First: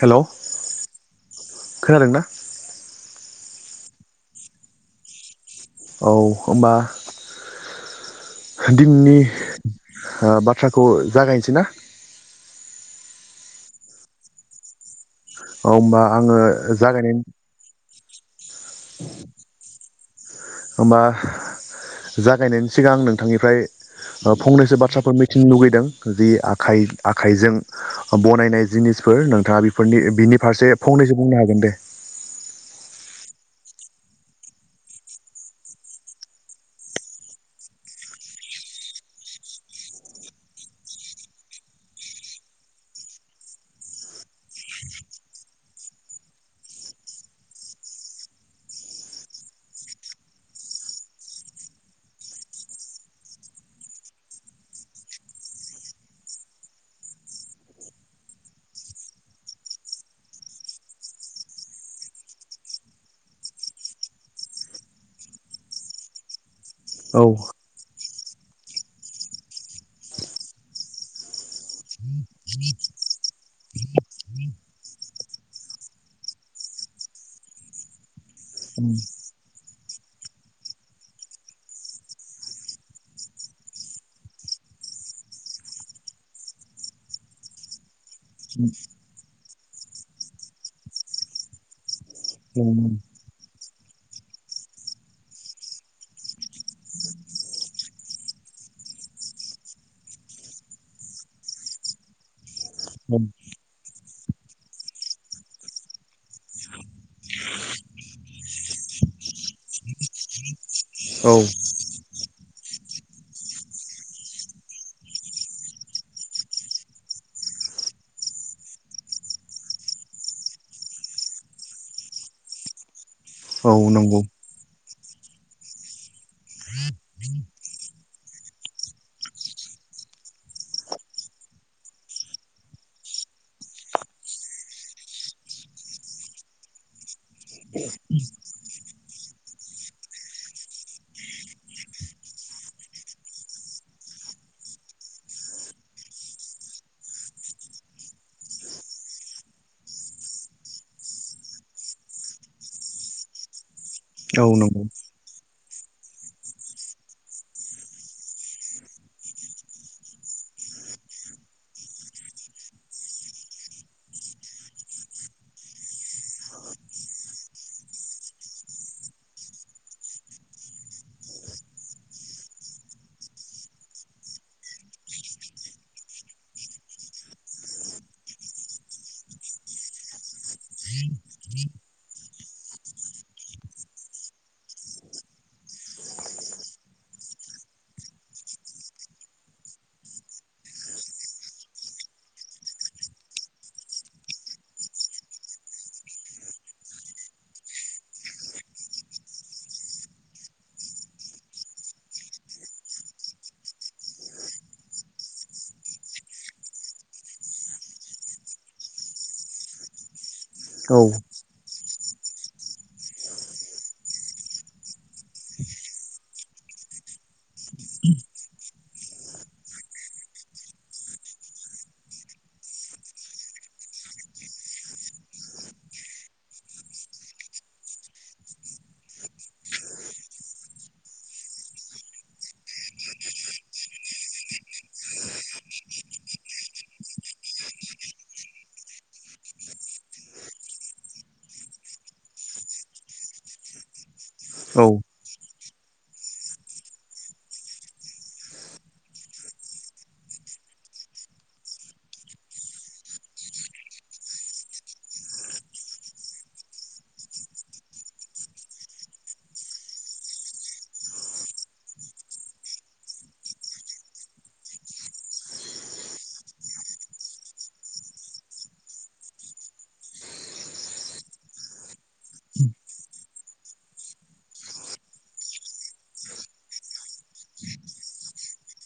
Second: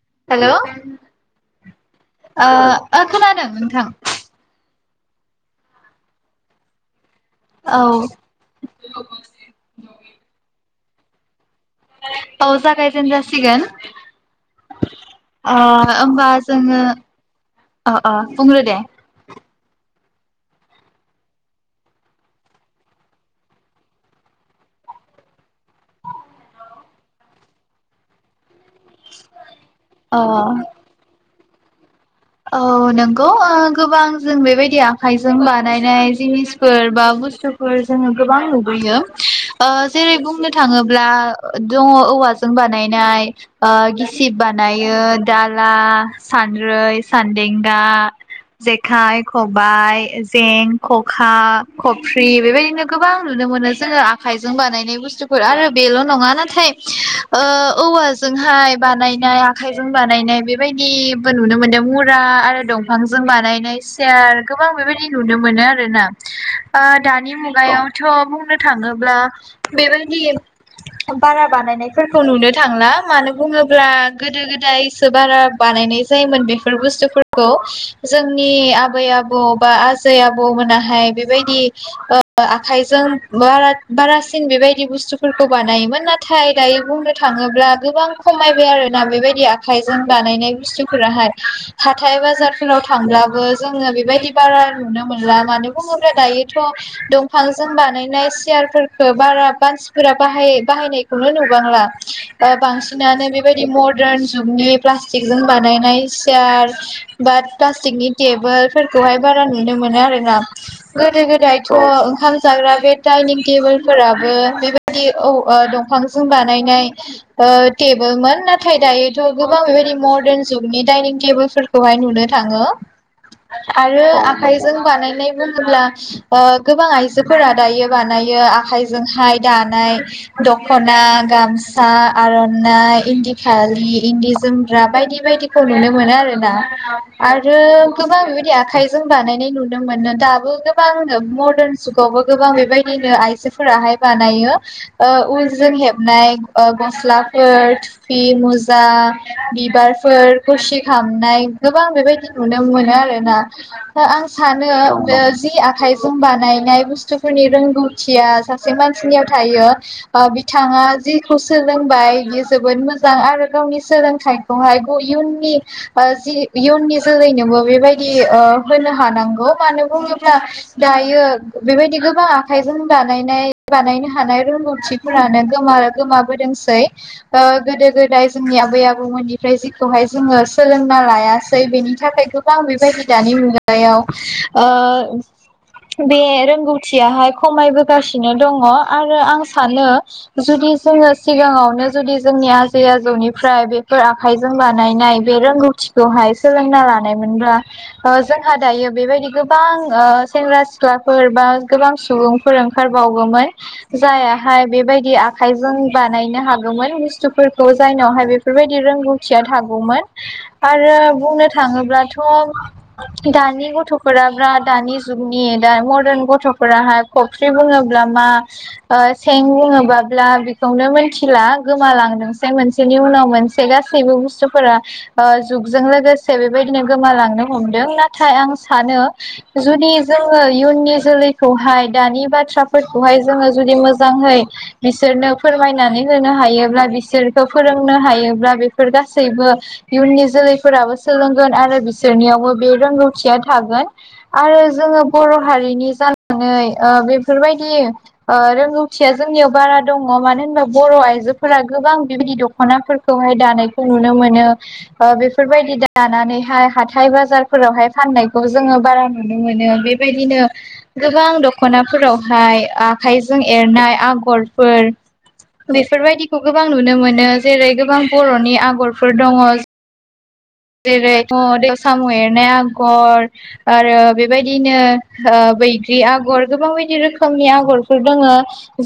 Hello hello ओ खोनादोंना ओ खोनादों नोंथां । औ होनबा औ दिननि बाथ्राखौ ओ जागायनोसै ना? औ जागाय जेनजासिगोन । ओ औ होमबा आङो जोङो जागायनायनि अ अ बुंग्रो दे। होमबा जागायनायनि सिगां आं नोंथांनिफ्राय फंनैसो बाथ्राफोर मिथिनो लुगैदों जि आख-आखाइजों बनायनाय जिनिसफोर नोंथाङा बेफोरनि बिनि अ फारसे फंनैसो बुंनो हागोन दे । औ नंगौ गोबां जों बेबायदि आखाइजों बानायनाय जिनिसफोर बा बुस्थुफोर जोङो गोबां नुुबैयो ओ जेरै बुंनो थाङोब्ला दङ' औवाजों बानायनाय ओ गिसिब बानायो दाला सानद्रै सन्देंगा जेखाइ, खबाय, जें, खखा, खफ्रि बेबायदिनो गोबां नुनो मोनो जोंओ आखायजों बानायनाय बुसथुफोर आरो बेल' नंआ नाथाय ओ औवाजों हायइ बानायनाय आखाइजों बानायनाय बेबायदिबो नुनो मोनदों मु ख्रा आरो दंफांजों बानायनाय सियार गोबां बेबायदि नुनो मोनो आरोना। आ औ दानि मुगायाव थ' बुंनो थाङोब्ला बेबायदि बारा बानायनायफोरखौ नुनो थांला। मानो बुङोब्ला गोदो गोदाय इसो बारा बानायनाय जायोमोन बे फोर बुस्थुफोरखौ जोंनि आबै आबौ बा आजै आबौमोनाहाय बेबायदि ओ आखाइजों बारासिन बेबायदि बुस्थुफोरखौ बानायोमोन नाथाय दा यो बुंनो थाङोब्ला गोबां खमायबाय आरोना बेबायदि आखाइजों बानायनाय बुस्थुफोराहाय। हाथाय बाजारफोराव थांब्लाबो जोङो बेबायदि बारा नुनो मोनला मानो बुङोब्ला दायो थ' दंफांजों बानायनाय सियारफोरखौ बारा मानसिफोरा बाहाय बाहायनायखौनो नुबांलाा बांसिनानो बेबायदि मदार्न जुगनि प्लास्टिक जों बानायनाय सि यार बाद बाखि फ्लासथिखनि थेबोलफोरखौहाय बारा नुनो मोना आरोना। गोदो औ गोदायथ' ओंखाम जाग्रा बे दाइनिं टेबोल फोराबो बेबायदि औ ओ दंफांजों बनायनाय ओ थेबोलमोन नाथाय दायोथ' जों गोबां बेबायदि मदार्न जुगनि दायनिं टेबोल फोरफोरखौहाय नुनो थाङो। आरो औ नोंगौ। आखाइजों बानायनाय बुङोब्ला ओ गोबां आइजोफोरा दायो बानाय ओ आखाइजोंहाय दानाय दखना गामसा आर'नाइ इनदि फालि इन्दि जोमग्रा बायदि बायदिखौ नुनो मोनो आरोना। आरो गोबां बेबायदि आखाइजों बानायनाय नुदों मोनो दाबो गोबां नो मदार्न जुगावबो गोबां बेबायदिनो आइजोफोराहाय बानायो उल जों हे बनाय गसलाफोर थुफि मुजा बिबारफोर [unintelligible] खामनाय गोबां बेबायदि नुनो मोनो आरोना दा आं औ सानो नंगौ बे जि आखाइजों बानायनाय बुस्थुफोरनि रोंगौथिया सासे मानसिनियाव थायो बा बिथाङा जेखौ सोलोंबाय बियो जोबोद मोजां आरो गावनि सोलोंथाइखौहायबो इयुननि ओ जि इयुननि जोलैनोबो बेबायदि ओ होनो हानांगौ मानो बुङोब्ला दायो बेबायदि गोबां आखाइजों बानायनाय बानायनो हानाय रोंगौथिफोरानो गोमा गोमाबोदोंसै ओ गोदो गोदाय जोंनि आबै आबौमोननिफ्राय जिखौहाय जोङो सोलोंना लायासै बेनि थाखाय गोबां बेबादि दानि मुगायाव ओ बे रोंगौथियाहाय खमायबोगासिनो दङ। आरो आं सानो जुदि जोङो सिगाङावनो जुदि जोंनि आजै आजौनिफ्राय बेफोर आखाइजों बानायनाय बे रोंगौथिखौहाय सोलोंना लानायमोनब्ला जोंहा दायो बेबायदि गोबां ओ सेंग्रा सिख्लाफोर बा गोबां सुबुंफोर ओंखारबावोमोन जायाहाय बेबायदि आ आखाइजों बानायनो हागौमोन बुस्थुफोरखौ जायनावहाय बेफोरबायदि रोंगौथिया थागौमोन। आरो औ बुंनो थाङोब्लाथ' दानि गथ'फोरा ब्रा दानि जुग नि मदन गथ'फोराहाय खफ्रि बुङोब्ला मा? ओ सें बुङोबा ब्ला बेखौनो मिथिला गोमालांदोंसै मोनसेनि उनाव मोनसे गासैबो बुस्थुफोरा। ओ जुगजों लोगोसे बेबायदिनो गोमालांनो हमदों नाथाय आं सानो जुदि जो ङो इयुननि जोलैखौहाय दानि बाथ्राफोरखौहाय जोङो जुदि मोजाङै बिसोर नो फोरमायनानै होनो हायोब्ला बिसोरखौ फोरोंनो हायोब्ला बेफोर गासैबो इयुननि जोलैफोराबो सोलोंगोन आरो बिसोरनियावबो बे रोंगौथिया थागोन। आरो औ जों ङो बर' हारिनि जानानै ओ बेफोरबायदि ओ रोंगौथिया जोंनियाव बारा दङ मानो होनबा बर' आइजोफोरा गोबां बेबायदि दख'नाफोरखौहाय दानायखौ नुनो मोनो। ओ बेफोरबायदि दानानैहाय हाथाय बाजारफोरावहाय फाननायखौ जोङो बारा नुनो मो नो बेबायदिनो गोबां दख'नाफोरावहाय आखाइजों एरनाय आगरफो र बेफोरबायदिखौ गोबां नुनो मोनो जेरै गोबां बर'नि आगरफोर दङ। जेरै [unintelligible] सामु एरनाय आगर आरो बेबायदिनो ओ बैग्रि आगर गोबां बायदि रोखोमनि आगरफोर दोङो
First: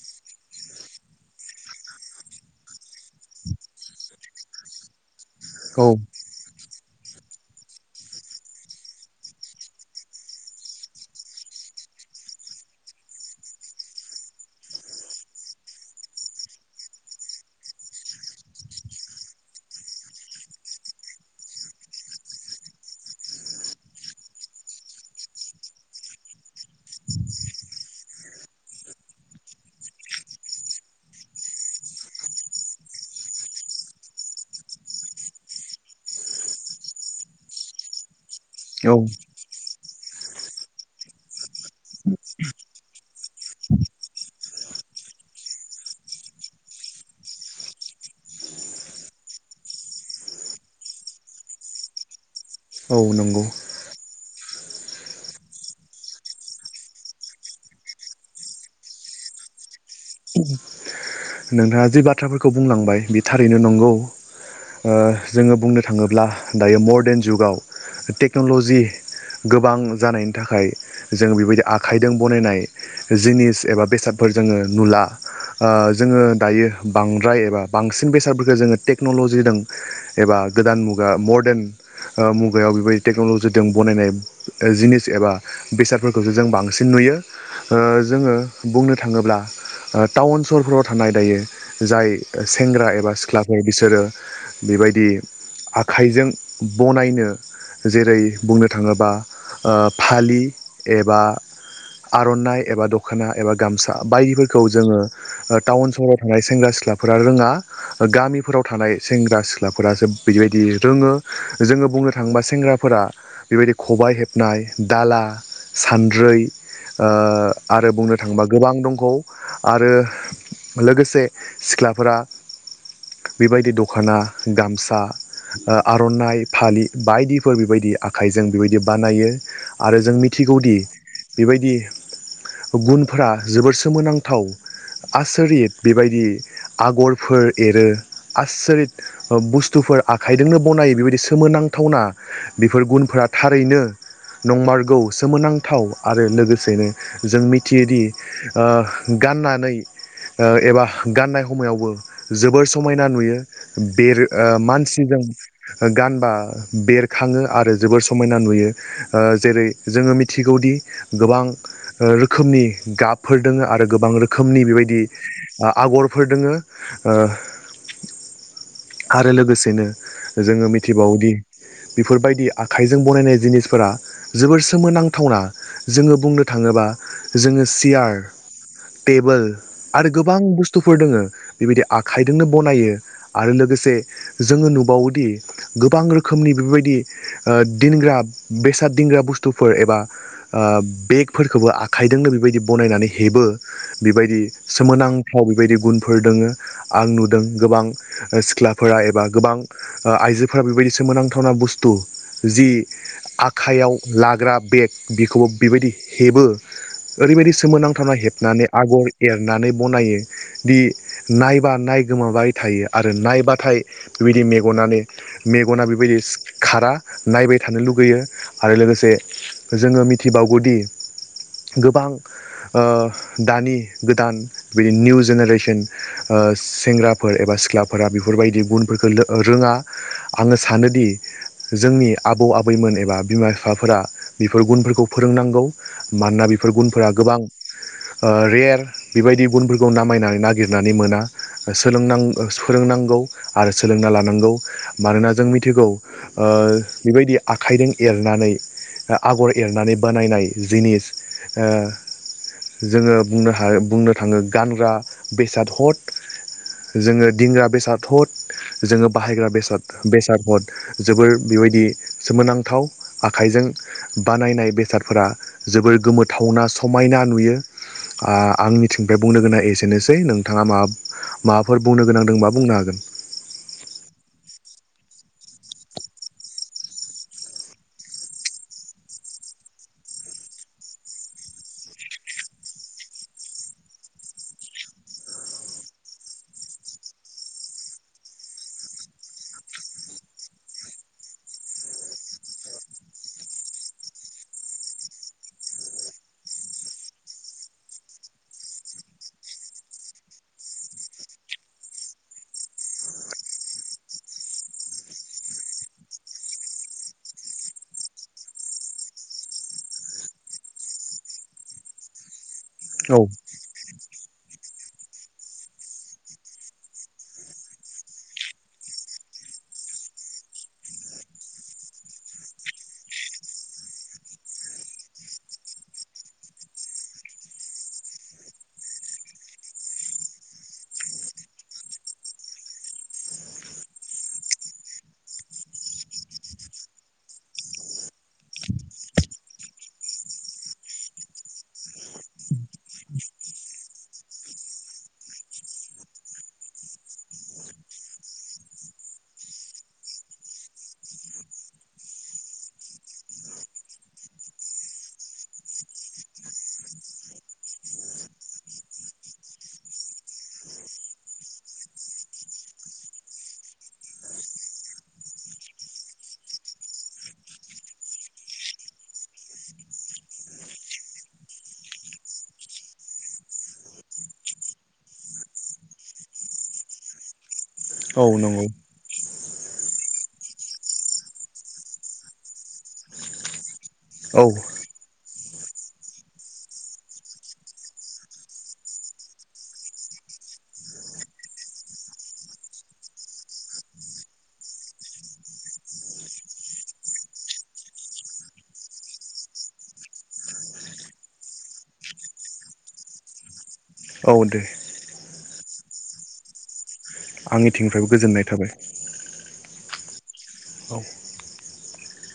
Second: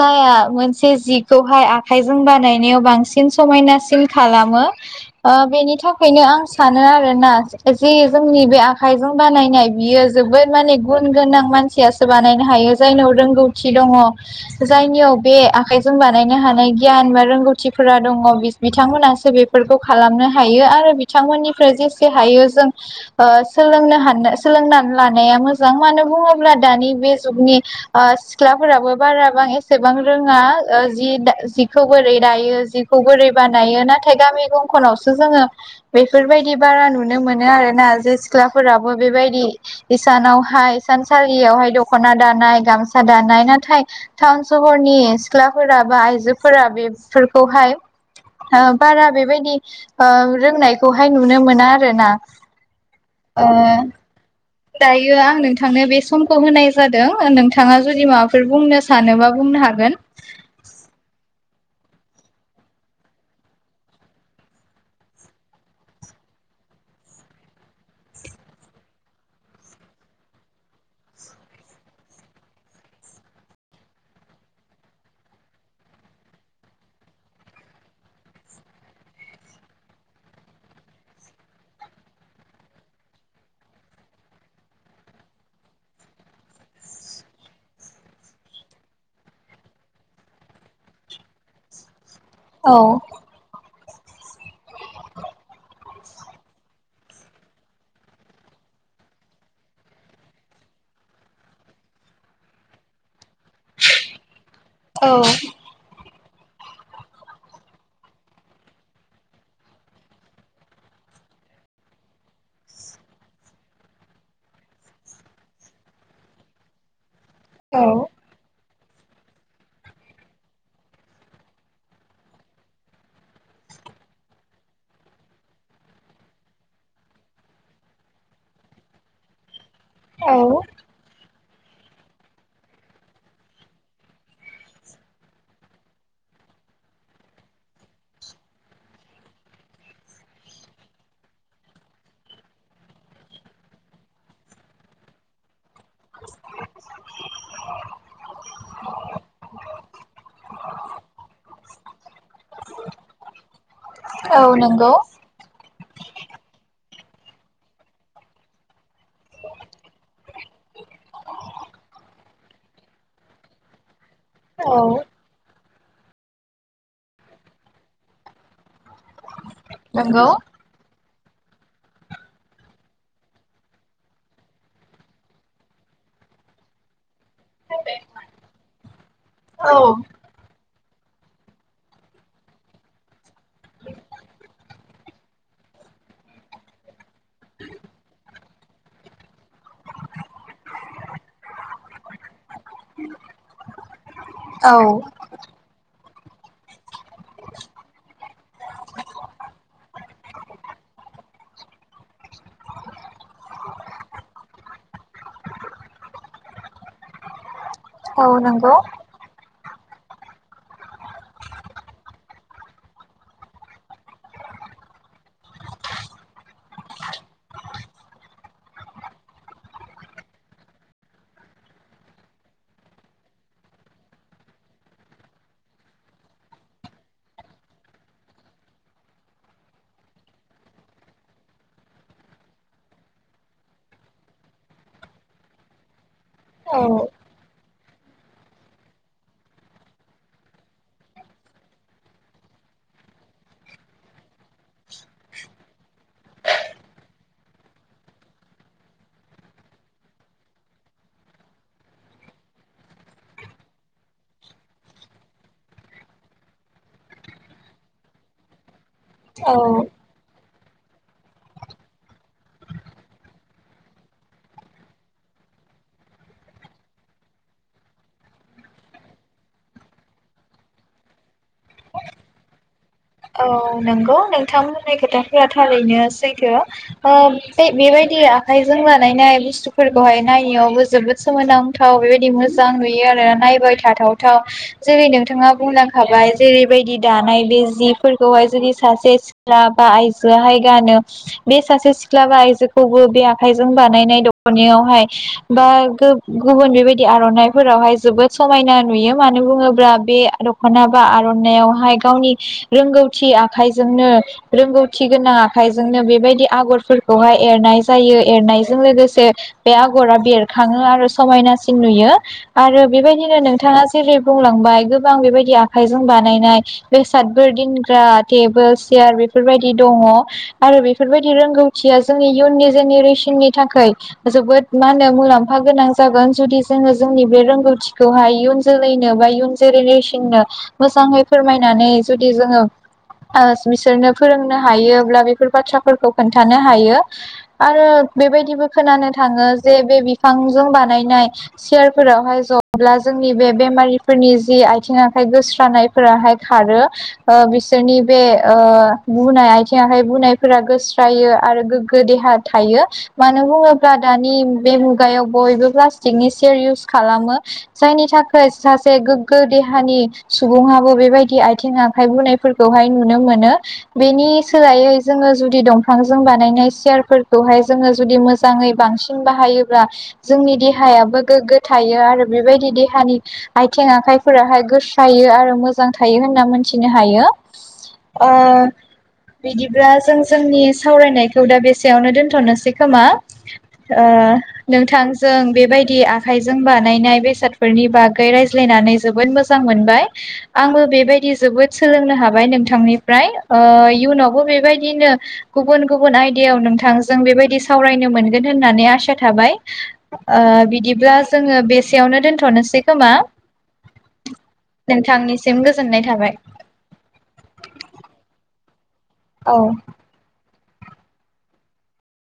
जायहा मोनसे जिखौहाय आखाइजों बानायनायाव बांसिन समायनासिन खालामो बेनि औ थाखायनो आं सानो आरोना जि जोंनि बे आखाइजों बानायनाय बियो जोबोद माने गुन गोनां माने मानसियासो बानायनो हायो जायनियाव रोंगौथि दङ जायनियाव बे आखाइजों बानायनो हानाय गियान बा रोंगौथिफोरा दङ बिथांमोनासो बेफोरखौ खालामनो हायो आरो बिथांमोननि जेसे हायो जों ओ सोलोंनो हानो ओ सोलोंनानै लानाया मोजां मानो बुङोब्ला दानि बे जुगनि ओ सिख्लाफोराबो बाराबां एसेबां रोङा ओ जि दा जिखौ बोरै दायो जिखौ बोरै बानायो नाथाय गामि गंखनावसो जोङो बे जि बेफोरबायदि बारा नुनो मोनो आरोना जे सिख्लाफोराबो औ बेबायदि हिसानावहाय सा सालियावहाय दख'ना दानाय गामसा दानाय नाथाय टाउन सहरनि सिख्लाफोराबो आ आइजोफोरा बेफोरखौहाय बारा बेबायदि रोंनाय खौहाय नुनो मोना आरो ना। नंगौ ओ दायो आं नोंथांनो बे समखौ होनाय जादों नोंथाङा जुदि माबाफोर बुंनो सानोबा बुं बुंनो हागोन‌। नोंथाङा जि बाथ्राफोरखौ बुंलांबाय बे थारैनो नंगौ। ओ जोङो बुंनो थाङोब्ला दायो मरदेन जुगाव टेक्न'लजि गोबां जानायनि थाखाय जों बेबायदि आखाइजों बनायनाय जिनिस एबा बेसादफोरखौ जोङो नुला ओ जोङो दायो बांद्राय एबा बांसिन बेसादफोरखौ जोङो टेक्न'ल'जिजों एबा गोदान मुगा मा मरदेन। ओ मुगायाव बेबायदि टेक्न'लजिजों बनायनाय जिनिस एबा बेसादफोरखौसो जों बांसिन नुयो। बियो ओ जोङो बुंनो थाङोब्ला टाउन सहरफ्राव थानाय दायो जाय औ सेंग्रा एबा सिख्लाफोर बिसोरो बेबायदि आखाइजों बनायनो जेरै बुंनो थाङोबा ओ फालि एबा आर'नाइ एबा दख'ना एबा गामसा बायदिफोरखौ जोङो औ ओ टाउन सहराव थानाय सेंग्रा सिख्लाफोरा रोङा गामिफोराव थानाय सेंग्रा सिख्लाफोरासो बिदिबायदि जोङो-जोङो बुंनो थाङोबा बेबायदि खबाइ हेबनाय दाला सानद्रै ओ औ आरो बुंनो थाङोबा गोबां दंबावो आरो लोगोसे सिख्लाफोरा बेबायदि दख'ना गामसा ओ आर'नाइ फालि बायदिफोर बेबायदि आखाइजों बेबायदि बानायो। आरो जों औ मिथिगौदि बेबायदि गुनफोरा जोबोर सोमोनांथाव। आसरित बेबायदि आगरफोर एरो आसरित बुस्थुफोरा आखाइजोंनो बनायो बेबायदि सोमोनांथावना बेफोर गुनफोरा थारैनो नंमारगौ सोमोनां थाव आरो लोगोसेनो जों मिथियो दि ओ गाननानै ओ एबा गाननाय समावबो जोबोर समायना नुयो बेर औ नंगौ मानसिजों गानबा बेर खाङो आरो जोबोर समायना नुयो जेरै जोङो मिथिगौदि गोबां रोखोमनि गाबफोर दोङो आरो गोबां रोखोमनि औ बेबायदि आगरफोर दोङो- आरो लोगोसेनो नंगौ जोङो मिथिबावोदि बेफोरबायदि आखाइजों बनायनाय जिनिसफोरा जोबोर सोमोनांथावना जोङो बुंनो थाङोबा जोङो सियार टेबोल औ आरो गोबां बुस्थु- बुस्थुफोर दोङो बेबायदि आखाइजोंनो बनायो आरो लोगोसे जोङो- बावदि गोबां रोखोमनि बेफोरबायदि दोनग्रा बेसाद दिंग्रा बुस्थुफोर एबा- बेफोरखौबो आखाइजोंनो बेबायदि बनायनानै हेबो। बेबायदि औ सोमोनांथाव बेबायदि गुनफोर दोङो आं नुदों गोबां सिख्लाफोरा एबा गोबां- आइजोफोरा बेबायदि सोमोनांथाव। खुनु बुस्तु जि आखाइयाव लाग्रा बेग बेखौबो बेबायदि हेब बो ओरैबायदि सोमोनांथावना औ हेबनानै नंगौ आगर नानै बनायो दि नायबा नाय गोमाबाय थायो आरो नायबाथाय बिबायदि नि मेगनानो मेगना बेबायदि खारा नायबाय थानो लुगैयो आरो लोगोसे जोङो मिथिबावगौदि गोबां ओ दानि गोदान बेदि निउ जेनेरेसन ओ सेंग्राफोर एबा सिख्लाफोरा बेफोरबायदि गुनफोर ओ रोङा आङो सानोदि जोंनि आबौ आबैमोन एबा बिमा बिफाफोरा आ बेफोर गुनफोरखौ फोरोंनांगौ मानोना बेफोर औ गुनफोरा गोबां ओ रेेआर। बेबायदि गुनफोरखौ नामायनानै नागिरनानै मोना सोलोंना-सोलोंनांगौ आरो सोलों ना लानांगौ मानोना जों मिथिगौ ओ बेबायदि आखाइजों एरनानै आ आगर एरनानै बानायनाय जिनिस ओ जोङो बुंनो हा बुंनो थाङो गानग्रा बेसाद हद जोङो दिंग्रा बेसाद हद जोङो बाहायग्रा औ बेसाद बेसादफोर जोबोर बेबायदि सोमोनांथाव आखाइजों बानायनाय बेसादफोरा जोबोर गोमोथावना समायना नुयो आ-आंनि थिंनिफ्राय बुंनो गोनांआ एसेनोसै नोंथाङा माबा माबाफोर बुंनो गोनां दोंबा बुंनो हागोन? औ नंगौ नोंथांमोननि खोथाफोरा थारैनो सैथो ओ बे बेबायदि आखाइजों बानायनाय बुस्थुफोरखौहाय नायनायावबो जोबोद सोमोनांथाव बेबायदि मोजां नुयो आरो। नायबाय थाथावथाव जेरै नोंथाङा बुंलांखाबाय जेरैबायदि दानाय बे जि फोरखौहाय जुदि सासे सिख्ला बा आइजोआहाय गानो बे सासे सिख्ला बा आइजोखौबो बे आखाइजों बानायनाय दखनायावहाय बा गु-गुबुन बेबायदि आर'नायफोरावहाय जोबोद समायना नुयो मानो बुङोब्ला बे दख'ना बा आर'नायावहाय गावनि रोंगौथि आखाइजोंनो रोंगौथि गोनां आखाइजोंनो बेबायदि आगरफोरखौहाय एरनाय नाय जायो एरनायजों लोगोसे बे आगरा बेरखाङो आरो समायनासिन नुयो। आरो औ बेबायदिनो नोंथाङा जेरै बुंलांबाय गोबां बेबायदि आखाइजों बानायनाय बेसाद फोर दोनग्रा टेबोल सेयार बेफोरबायदि दङ आरो बेफोरबायदि रोंगौथिया जोंनि इयुननि जेनेरेसननि थाखाय जोबोद मा होनो मुलाम्फा गोनां जागोन जुदि जोङो जोंनि बे रोंगौथिखौहाय इयुन जोलैनो बा इयुन जेनेरेसननो मोजाङै फोरमायनानै जुदि जोङो ओ बिसोरनो फोरोंनो हायोब्ला बेफोर बाथ्राफोरखौ खोन्थानो हायो आरो बेबायदिबो खोनानो थाङो जे बे बिफांजों बानायनाय सियारफोरावहाय जब्ला जोंनि बे बेमारिफोरनि जि आयथिं आखाइ गोस्रानायफोराहाय खारो। ओ बिसोरनि बे ओ बुनाय आयथिं आखाइ बुनायफोरा गोस्रायो आरो गो देहा थायो मानो बुङोब्ला दानि बे मुगायाव बयबो प्लास्टिकनि सेयार इउस खालामो जायनि थाखाय सासे गोग्गो देहानि सुबुङाबो बेबायदि आय थिं आखाय बुनायफोरखौहाय नुनो मोनो बेनि सोलायै जोङो जुदि दंफां जों बानाय नाय सियारफोरखौहाय जोङो जुदि मोजाङै बांसिन बाहायोब्ला जोंनि देहायाबो गोग्गो थायो आरो बेबायदि देहानि आयथिं आखाइफोराहाय गोस्रायो आरो मोजां थायो होन ना मोनथिनो हायो। औ नंगौ। बिदिब्ला जों जोंनि सावरायनायखौ दा बेसेयावनो दोनथ'नोसै खोमा? ओ ओ औ नोंथांजों बेबायदि आखाइजों बानायनाय बेसादफोरनि बागै रायज्लायनानै जोबोद मोजां मोनबाय। आंबो बेबाय दि जोबोद सोलोंनो हाबाय नोंथांनिफ्राय ओ इयुनावबो बेबायदिनो गुबुन गुबुन आ आयदायाव नोंथांजों बेबायदि सावरायनो मोनगोन होननानै आसा थाबाय ओ बिदिब्ला जोङो बेसेयावनो दोन्थ'नोसै खोमा? औ दे। सिम गोजोननाय थाबाय। आंनिथिंनिफ्रायबो [inaudible] औ औ।